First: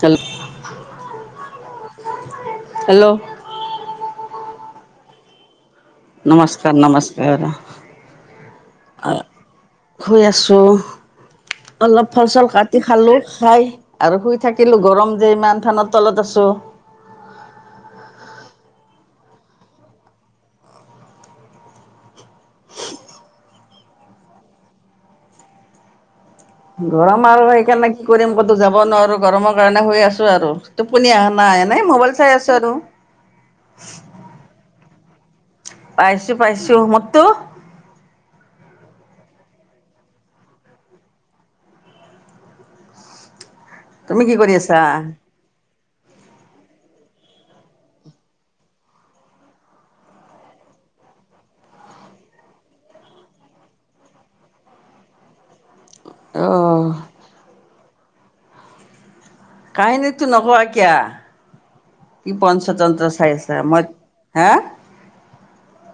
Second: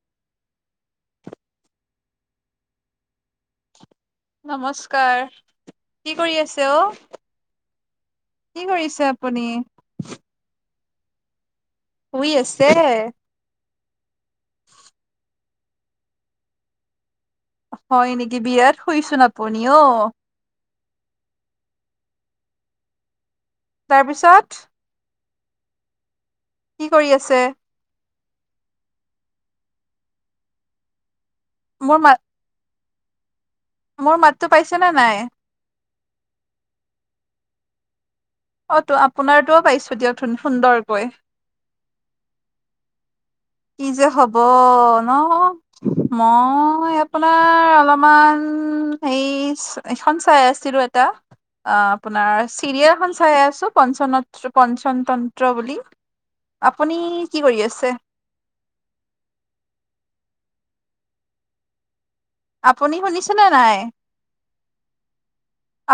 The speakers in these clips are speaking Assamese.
তেল হেল্ল নমস্কাৰ। কি কৰি আছে নমস্কাৰ অ? নমস্কাৰ কি কৰিছে আপুনি? শুই আছোঁ। অলপ ফল শুই চল আছে কাটি খালোঁ খাই আৰু শুই থাকিলোঁ গৰম যে ইমান ফেনৰ তলত আছোঁ। হয় নিকি বিয়াত শুইছোন আপুনি অ। তাৰপিছত কি কৰি গৰম আছে আৰু সেইকাৰণে কি কৰিম ক'তো যাব নোৱাৰো, গৰমৰ কাৰণে হৈ আছো আৰু। টোপনি আহা নাই এনে মোৰ মা মোবাইল চাই আছো আৰু। মোৰ মাতো পাইছে নে নাই? পাইছো পাইছো। মোৰতো? অ তো আপোনাৰটো পাইছো দিয়ক সুন্দৰকৈ। কি যে তুমি কি হব কৰি আছা ন? মই আপোনাৰ অলপমান য়েইছ এখন চাই আছিলো এটা। অ আপোনাৰ চিৰিয়েলখন চাই আছো পঞ্চনত পঞ্চনতন্ত্ৰ বুলি। অ আপুনি কি কৰি আছে? কাহিনীতটো নকোৱা কিয়া? কি আপুনি পঞ্চতন্ত্ৰ চাই শুনিছেনে আছা নাই মই, হা?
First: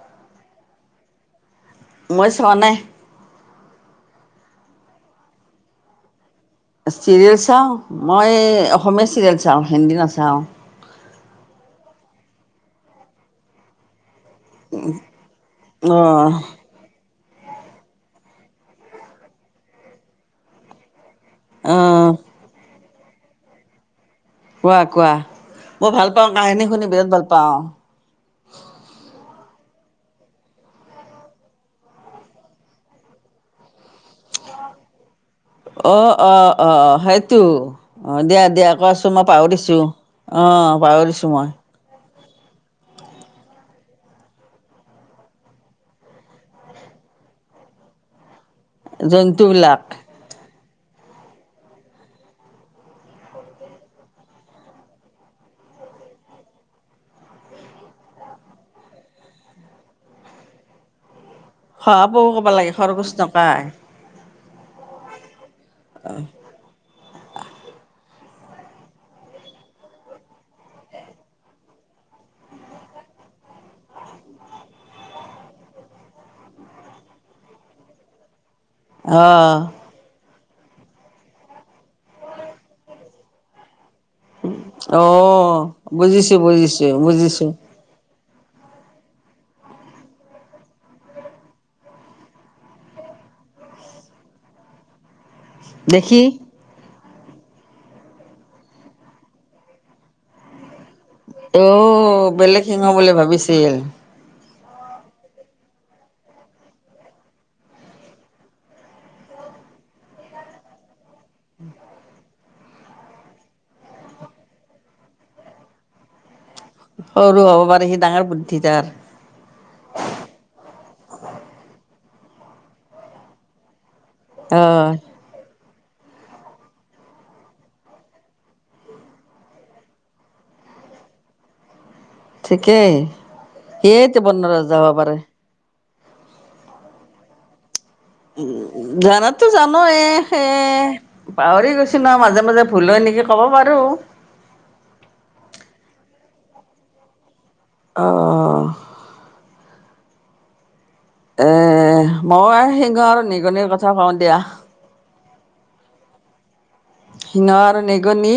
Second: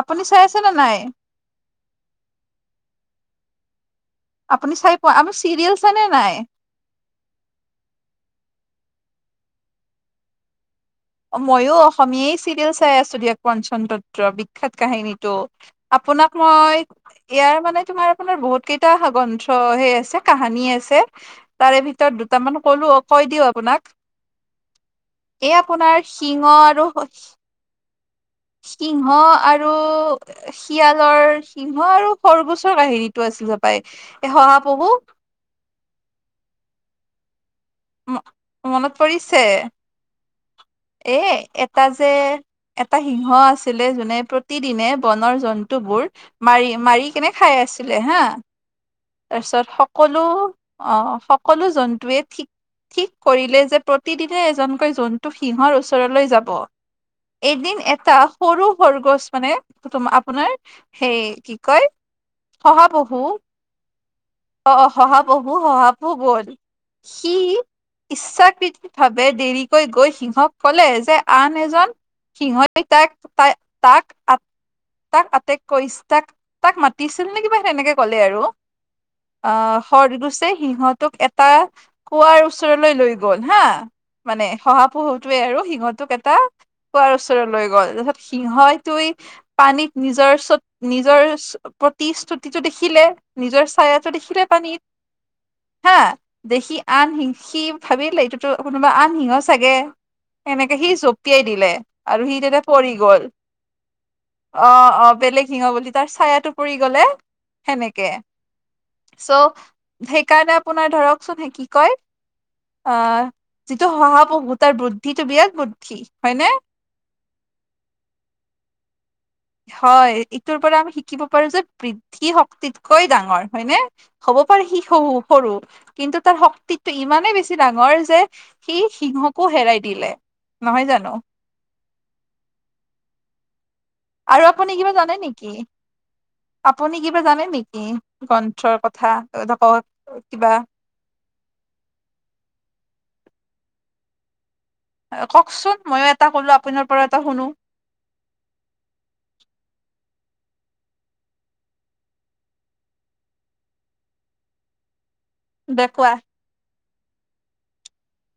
আপুনি চাই আছেনে নাই? মই চোৱা নাই। আপুনি চাই পোৱা, আমি চিৰিয়েল চাইনে নাই? চিৰিয়েল চাওঁ, মই অসমীয়া চিৰিয়েল চাওঁ, হিন্দী নাচাওঁ। মই অসমীয়েই চিৰিয়েল চাই আছো দিয়ক পঞ্চট্ৰন্ত বি খ্যাত কাহিনীটো, অ', আপোনাক মই ইয়াৰ মানে তোমাৰ আপোনাৰ বহুত কেইটা গ্ৰন্থ সেই আছে কাহানী আছে। তাৰে অ', ভিতৰত দুটা মান ক'লো কৈ দিও আপোনাক। কোৱা কোৱা? এই মই আপোনাৰ ভাল পাওঁ সিংহ কাহিনী আৰু শুনি বিৰাট ভাল পাওঁ। সিংহ আৰু শিয়ালৰ, সিংহ আৰু সৰগোছৰ কাহিনীতটো আছিল এ শহাপহু অ অ অ, সেইটো? অঁ দিয়া দিয়া মনত কোৱাচোন মই পৰিছে? পাহৰিছোঁ, অ এ পাহৰিছোঁ মই। এটা যে এটা সিংহ আছিলে যোনে প্ৰতিদিনে বনৰ জন্তুবোৰ মাৰি মাৰি কেনে খাই আছিলে হা, তাৰ পিছত জন্তুবিলাক। সকলো অহ সকলো জন্তুৱয়ে ঠিক ঠিক কৰিলে যে প্ৰতিদিনে এজনকৈ জন্তুক সিংহৰ ওচৰলৈ যাব। এদিন এটা সৰু সৰগছ মানে তোম আপোনাৰ হেই কি কয় সহাপহু ক'ব লাগে, সৰগোচ নকয়। অহ অহ সঁহাপহু সঁহাপহু বধ সি ইচ্ছাকৃতি ভাৱে দেৰিকৈ গৈ সিহক কলে যে আন এজন সিহই তাক তা তাক আপ তাক আটেক কৰি তাক তাক মাতিছিল নে কি বা তেনেকে ক'লে আৰু অ', আহ সৰগোছে সিহটোক এটা কুৱাৰ ওচৰলৈ লৈ গল হা মানে শহাপহুটোৱে অ', আৰু সিংহটোক এটা বুজিছোঁ বুজিছোঁ কাৰ ওচৰ বুজিছোঁ, লৈ গ'ল। সিংহটোৱে- পানীত নিজৰ, নিজৰ প্ৰতিশ্ৰুতিটো দেখিলে। নিজৰ ছায়াত- দেখিলে পানীত হা। দেখি দেখি- আন সিং সি ভাবিলে এইটোতো কোনোবা আন সিংহ চাগে। সেনেকে সি জপ- জপিয়াই দিলে অ', আৰু সি তাতে বেলেগ সিংহ পৰি বুলি গ'ল। ভাবিছিল, অঁ, অঁ বেলেগ সিংহ বুলি তাৰ ছায়াটো পৰি গ'লে, সেনেকে। চ' সেইকাৰণে আপোনাৰ ধৰকচোন কি কয়! অঁ, যিটো শহাঁপহু তাৰ বুদ্ধিটো বিৰাট বুদ্ধি, হয়নে? সৰু হ'ব পাৰে সি, ডাঙৰ বুদ্ধি তাৰ। হয়, এইটোৰ পৰা আমি শিকিব পাৰো যে বৃদ্ধি শক্তিতকৈ ডাঙৰ, হয়নে? হ'ব পাৰে সি অ', সৰু -সৰু। কিন্তু তাৰ শক্তিটো ইমানেই বেছি ডাঙৰ যে সি সিংহকো হেৰাই দিলে। নহয় জানো? ঠিকেই, সিয়েই তো বন ৰজা হ'ব পাৰে! কি? আপুনি কিবা জানে নেকি? গ্ৰন্থৰ উম, কথা জানাটো ক জানোৱে কিবা এ- পাহৰি গৈছো ন মাজে মাজে ভুল হয় নেকি, ক'ব পাৰোঁ। কওঁকচোন? মইয়ো এটা ক'লো আপোনাৰ পৰা এটা শুনো। অঁ। এ মই সিংহ আৰু নিগনিৰ কথা কওঁ দিয়া। দে কোৱা? সিংহ আৰু নিগনি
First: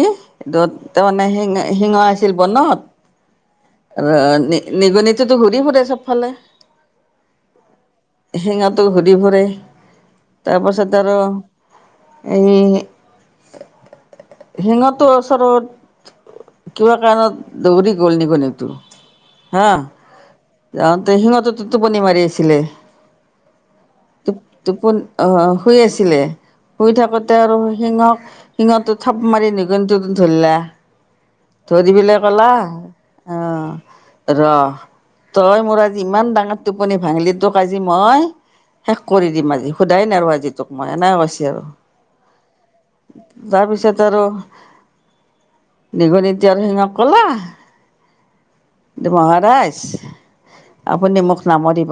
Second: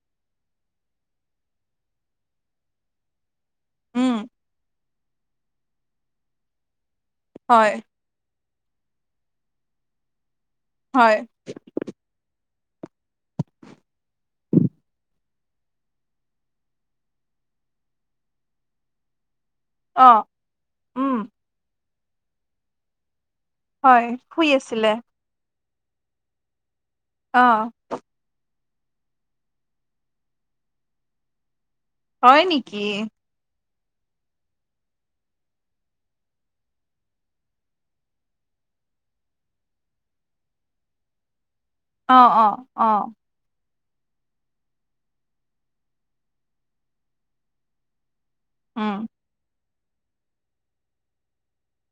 দু ত সিংহ সিংহ আছিল বনত। ৰ উম নি নিগনিতোটো ঘূৰি ফুৰে চবফালে। হয়। সিংহটো ঘূৰি ফুৰে তাৰপাছত হয় আৰু- এই- সিংহটোৰ ওচৰত কিবা কাৰণত দৌৰি গ'ল নিগনি- টো হা, অ যাওঁতে উম সিংহটোতো টোপনি মাৰি আছিলে। হয় টোপ শুই আছিলে টোপনি আহ শুই আছিলে, শুই থাকোতে- অ তেওঁ আৰু সিংহক সিংহটো থাপ মাৰি নিগুনিটো ধৰিলা। ধৰি পেলাই হয় কলা, নেকি আহ ৰহ- তই মোৰ আজি ইমান ডাঙৰ টোপনি ভাঙিলি, তোক আজি মই- শেষ কৰি দিম আজি, সোধাই নেৰু আজি তোক মই, এনে কৈছে আৰু। অঁ, অঁ, অঁ। তাৰপিছত আৰু- নিগনিটোৱে আৰু সিংহক ক'লা, - উম। মহাৰাজ আপুনি মোক নামাৰিব,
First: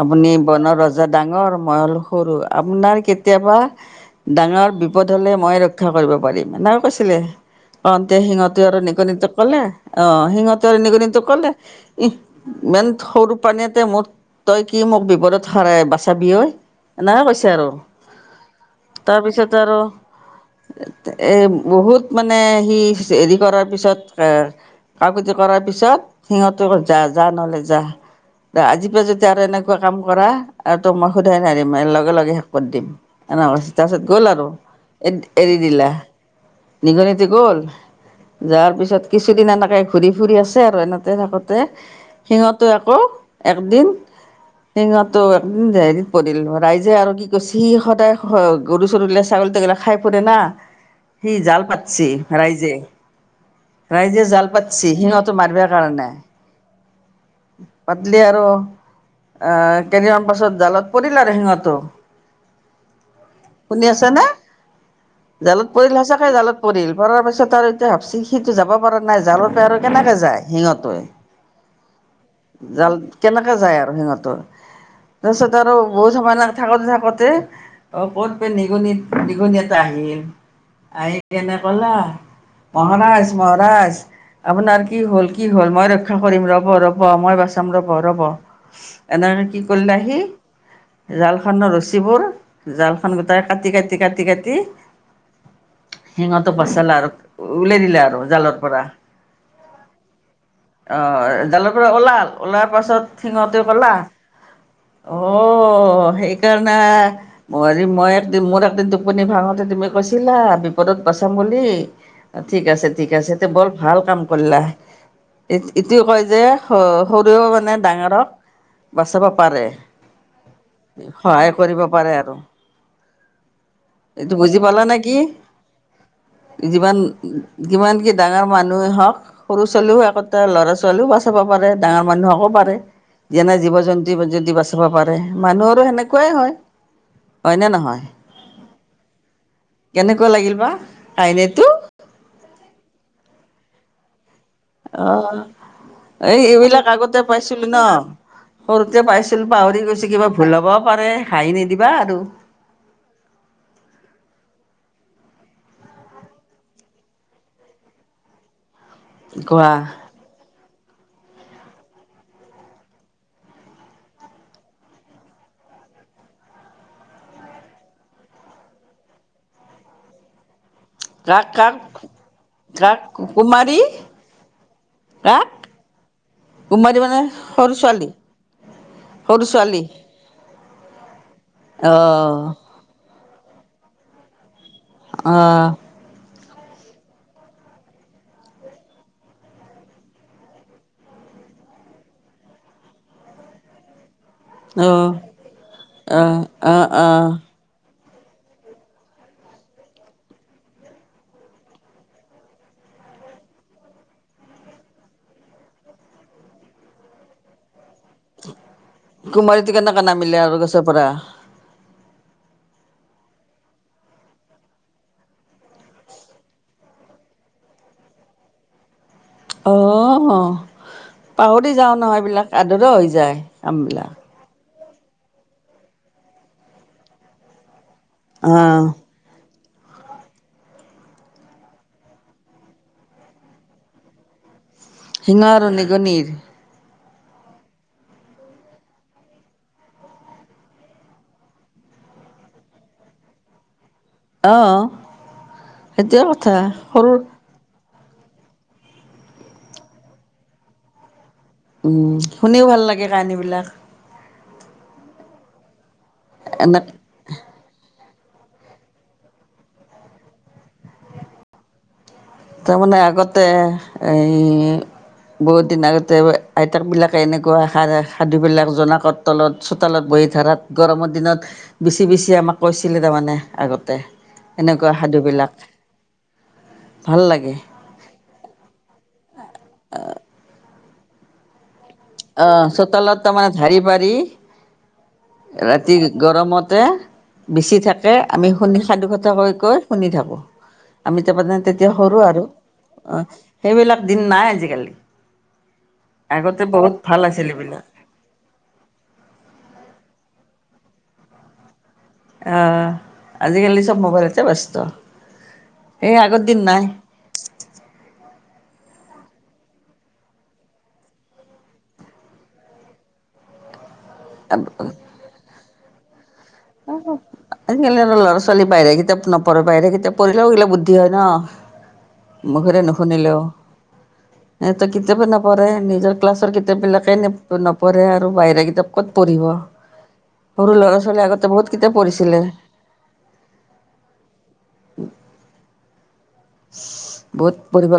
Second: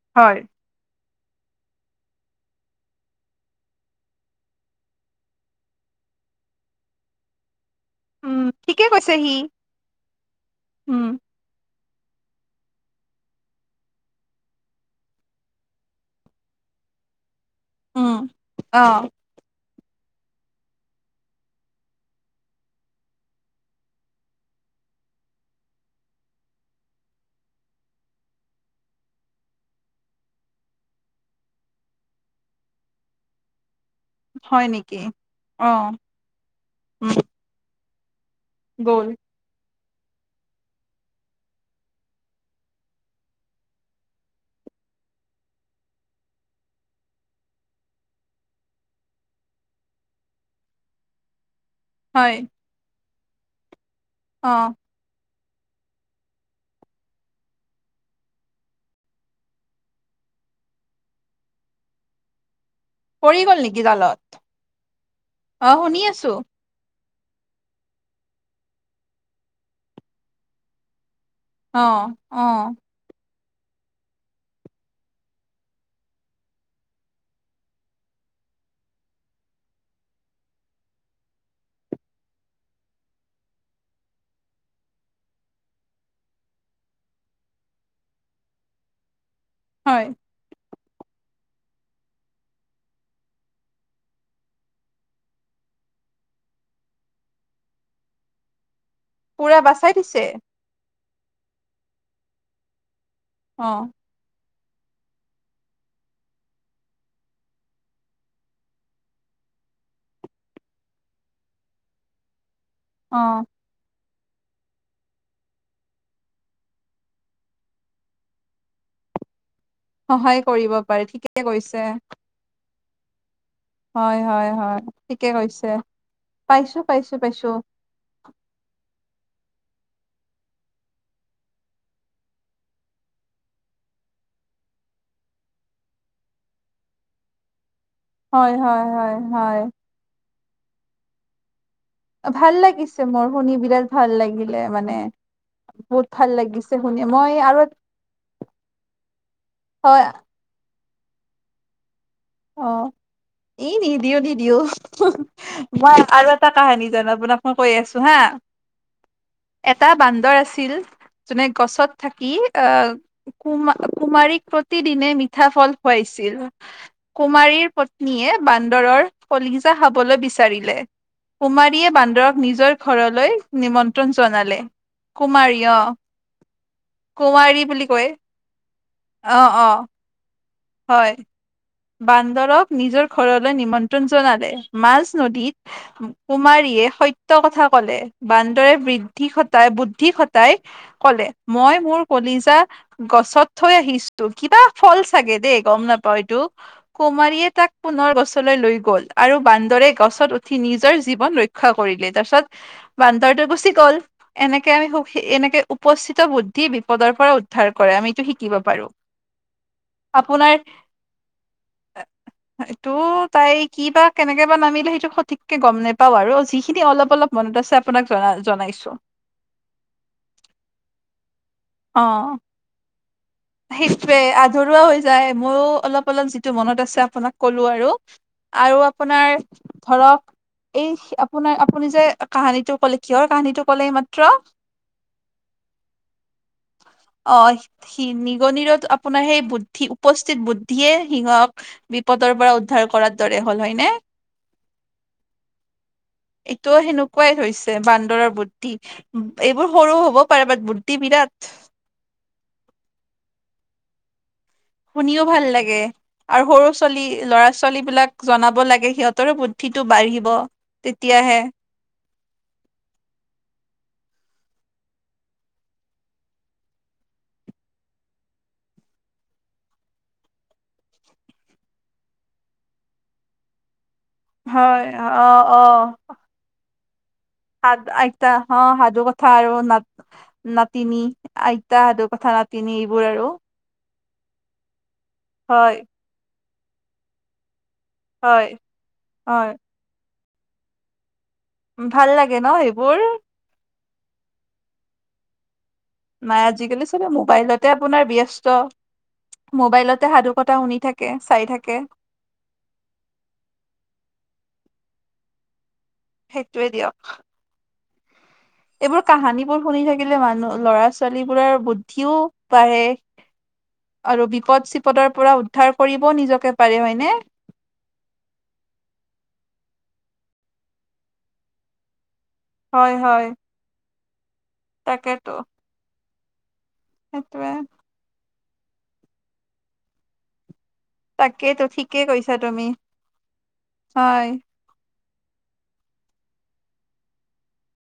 আপুনি হয় বনৰ ৰজা ন। জা ডাঙৰ, মই হ'লো সৰু। আপোনাৰ কেতিয়াবা- ডাঙৰ বিপদ হ'লে মই ৰক্ষা কৰিব পাৰিম, এনেকা কৈছিলে। কওঁতে উম সিংহটোৱে আৰু ঠিকে কৈছে সি নিগনিটোক কলে অঁ, সিংহটোৱে আৰু উম নিগনিটোক ক'লে - ইহ! ইমান সৰু প্ৰানীটোৱে মোৰ তই কি মোক বিপদত সৰাই বাচাবি। এনেকে কৈছে আৰু। উম অ তাৰপিছত আৰু এ বহুত মান নে সি হেৰি কৰাৰ পিছত এ কাকোতি কৰাৰ পিছত সিহঁতকো যা যা নহ'লে যা আজিৰ পৰা যদি আৰু এনেকুৱা কাম কৰা আৰু তোক মই সোধাই নেৰিম লগে লগে শেষ কৰি দিম এনেকা কৈছে তাৰ পিছত গ'ল আৰু হয় নেকি এ এৰি অ দিলা উম নিগনিটোৱে গ'ল যোৱাৰ গ'ল পিছত কিছ দিন এনেকাই ঘূৰি ফুৰি আছে আৰু এনেতে থাকোতে সিংহটোও আকৌ একদিন সিংহটো একদম হেৰিত পৰিল ৰাইজে আৰু কি কৰিছে সি সদায় স গৰু চৰো গিলা ছাগলী তাগলিক খাই ফুৰে না সি জাল পাতছি হয় ৰাইজে ৰাইজে জাল অ পাতিছি সিংহত তো মাৰিব কাৰণে পাতলে আৰু আহ কেইদিনমান পাছত জালত পৰিল আৰু সিংহটো পৰি গল নেকি নে জালত জালত অ পৰিল শুনি সঁচাকে আছো জালত পৰিল পৰাৰ পিছত আৰু এতিয়া ভাবচি সিটো যাব পৰা নাই জালৰ পৰা আৰু কেনেকে যায় সিংহটোৱে [inaudible] অ জাল কেনেকে যায় আৰু সিংহতোৰ তাৰ পিছত আৰু বহুত সময় [unintelligible] থাকতে থাকতে অ ক'ৰ পে নিগনিত নিগনি এটা আহিল আহি কেনে কলা মহাৰাজ মহাৰাজ আপোনাৰ কি হল কি হ'ল মই ৰক্ষা কৰিম ৰ'ব ৰ'ব মই বাচাম ৰ'ব ৰ'ব এনেকে কি কৰিলে হয় আহি জালখনৰ ৰচীবোৰ জালখন গোটাই কাটি কাটি কাটি কাটি সিংহতো বচালা আৰু উওলাই দিলে আৰু জালৰ পৰা পুৰা বাচাই দিছে আহ জালৰ পৰা ওলাল ওলাৰ পাছত অ সিংহতে ক'লা অ অ সেইকাৰণে হেৰি মই একদিন মোৰ একদিন টোপনি ভাঙোতে তুমি কৈছিলা বিপদত বচাম বুলি ঠিক আছে অ ঠিক আছে আ বৰ ভাল কাম কৰিলা ইটোৱে কয় যে স সৰুও মানে ডাঙৰক বাচাবা পাৰে কৰিব পাৰে ঠিকে সহায় কৈছে কৰিব পাৰে আৰু হয় হয় হয় গ'লা নেকি ঠিকে কৈছে পাইছো যিমান পাইছো পাইছো কিমান কিত ডাঙৰ মানুহেই হওক সৰু ছোৱালীও একতা ল'ৰা ছোৱালীও বচাবা পাৰে ডাঙৰ মানুহ হওকো পাৰে যেনে জীৱ জন্তু যদি বাচাব পাৰে মানুহৰো সেনেকুৱাই হয় হয়নে নহয় হয় হয় হয় হয় কেনেকুৱা লাগিল বা কাহিনীটো ভাল লাগিছে মোৰ শুনি বিৰাট ভাল লাগিল অ এই লাগিছে এইবিলাক শুনি আগতে মই আৰু পাইছিলো ন সৰুতে পাইছিলো পাহৰি হয় গৈছে কিবা ভুল হ'ব পাৰে হাঁহি নিদিবা আৰু অ এ নিদিও নিদিও মই আৰু এটা কাহানী জনাও আপোনাক মই কৈ আছো হা এটা কোৱা বান্দৰ আছিল যোনে গছত থাকি আহ কুমা কুমাৰীক প্ৰতিদিনে মিঠা ফল খুৱাইছিল। কুমাৰীৰ পত্নীয়ে বান্দৰৰ কলিজা খাবলৈ বিচাৰিলে কাক কাক কুমাৰীয়ে বান্দৰক নিজৰ কাক ঘৰলৈ কুমাৰী নিমন্ত্ৰণ জনালে কাক কুমাৰী অ কুমাৰী মানে কুমাৰী সৰু বুলি ছোৱালী কয়, সৰু অ', ছোৱালী অ', হয় অঁ বান্দৰক নিজৰ ঘৰলৈ নিমন্ত্ৰণ জনালে মাজ অঁ নদীত কুমাৰীয়ে সত্য কথা কলে বান্দৰে বৃদ্ধি ঘটাই বুদ্ধি ঘটাই কলে মই মোৰ কলিজা গছত থৈ আহিছো ত কিবা ফল অঁ চাগে দেই গম নাপাওঁ অঁ এইটোক অঁ অঁ কুমাৰীয়ে তাক পুনৰ গছলৈ লৈ গল আৰু বান্দৰে গছত উঠি নিজৰ জীৱন ৰক্ষা কৰিলে তাৰ পিছত বান্দাৰটো গুচি গ'ল এনেকে আমি সুখ এনেকে উপস্থিত বুদ্ধি বিপদৰ পৰা উদ্ধাৰ কৰে আমি এইটো শিকিব পাৰো কুমাৰীটো কেনে কা নামিলে আপোনাৰ আৰু গছৰ পৰা এইটো তাই কি বা কেনেকে বা নামিলে সেইটো সঠিককে গম নেপাও আৰু যিখিনি অলপ অলপ মনত আছে আপোনাক জনা জনাইছো অঁ পাহৰি যাওঁ অ নহয় এইবিলাক আধৰা হৈ যায় কামবিলাক সেইটোৱে আধৰুৱা হৈ যায় মইও অলপ অলপ যিটো মনত আছে আপোনাক কলো আৰু অঁ আৰু আপোনাৰ ধৰক এই আপোনাৰ আপুনি যে কাহিনীটো ক'লে, কিহৰ কাহিনীটো ক'লে এইমাত্ৰ। সিংহ আৰু নিগনিৰ। অ সি সি নিগনিৰো আপোনাৰ সেই বুদ্ধি উপস্থিত বুদ্ধিয়ে সিহক। বিপদৰ পৰা উদ্ধাৰ কৰাৰ দৰে হ'ল হয়নে। অ', সেইটোৱে কথা এইটোও সৰু। সেনেকুৱাই হৈছে বান্দৰৰ বুদ্ধি এইবোৰ সৰু হ'বও পাৰে বাট বুদ্ধি বিৰাট। উম শুনিও ভাল লাগে কাহানী বিলাক। শুনিও ভাল লাগে আৰু সৰু এনে ছোৱালী। ল'ৰা ছোৱালীবিলাক জনাব লাগে সেইহঁতৰো বুদ্ধিটো বাঢ়িব তেতিয়া হে তাৰমানে আগতে এই বহুত দিন আগতে আইতাকবিলাকে এনেকুৱা সা সাধুবিলাক জনাকত। তলত চোতালত বহি ধাৰাত গৰমত দিনত বিছি বিছি আমাক কৈছিল তামানে আগতে। হয় এনেকুৱা সাধু অ বিলাক। অ'। ভাল লাগে। তাত আইতা অ সাধু কথা আৰু না নাতিনী আইতা সাধু কথা নাতিন এইবোৰ আৰু। ধাৰী পাৰি। হয় ৰাতি গৰমতে বিছি থাক তাতে হয় আমি শুনি সাদু কথা হয় কৈ কৈ শুনি থাকোঁ আমি তামানে তেতিয়া ভাল সৰু লাগে আৰু ন সেইবোৰ অ' সেইবিলাক দিন নাই আজি কালি। নাই আজিকালি চবে মোবাইলতে আপোনাৰ ব্যস্ত। মোবাইলতে সাধু কথা শুনি থাকে চাই থাকে। অ', আজিকালি চব মোবাইলতে ব্যস্ত, এই আগৰ দিন সেইটোৱে নাই। দিয়ক এইবোৰ কাহিনীবোৰ শুনি থাকিলে মানুহ ল'ৰা-ছোৱালীবোৰৰ বুদ্ধি ও বাঢ়ে আৰু বিপদ চিপদৰ পৰা উদ্ধাৰ কৰিবও নিজকে পাৰে হয়নে? এ আজিকালিৰ ল'ৰা-ছোৱালী বাহিৰৰ কিতাপ নপঢ়ে, বাহিৰৰ কিতাপ পঢ়িলে ও এইবিলাক বুদ্ধি হয় ন'। মুখেৰে হয় হয়। নুশুনিলেও। সিহঁতৰ কিতাপে তাকেতো নপঢ়ে নিজৰ ক্লাছৰ কিতাপ বিলাকে নপ সেইটোৱে নপ। নপঢ়ে আৰু বাহিৰা কিতাপ ক'ত পঢ়িব সৰু ল'ৰা ছোৱালী আগত। সেইটো ঠিকেই কৈছা তুমি হয়। বহুত পঢ়িব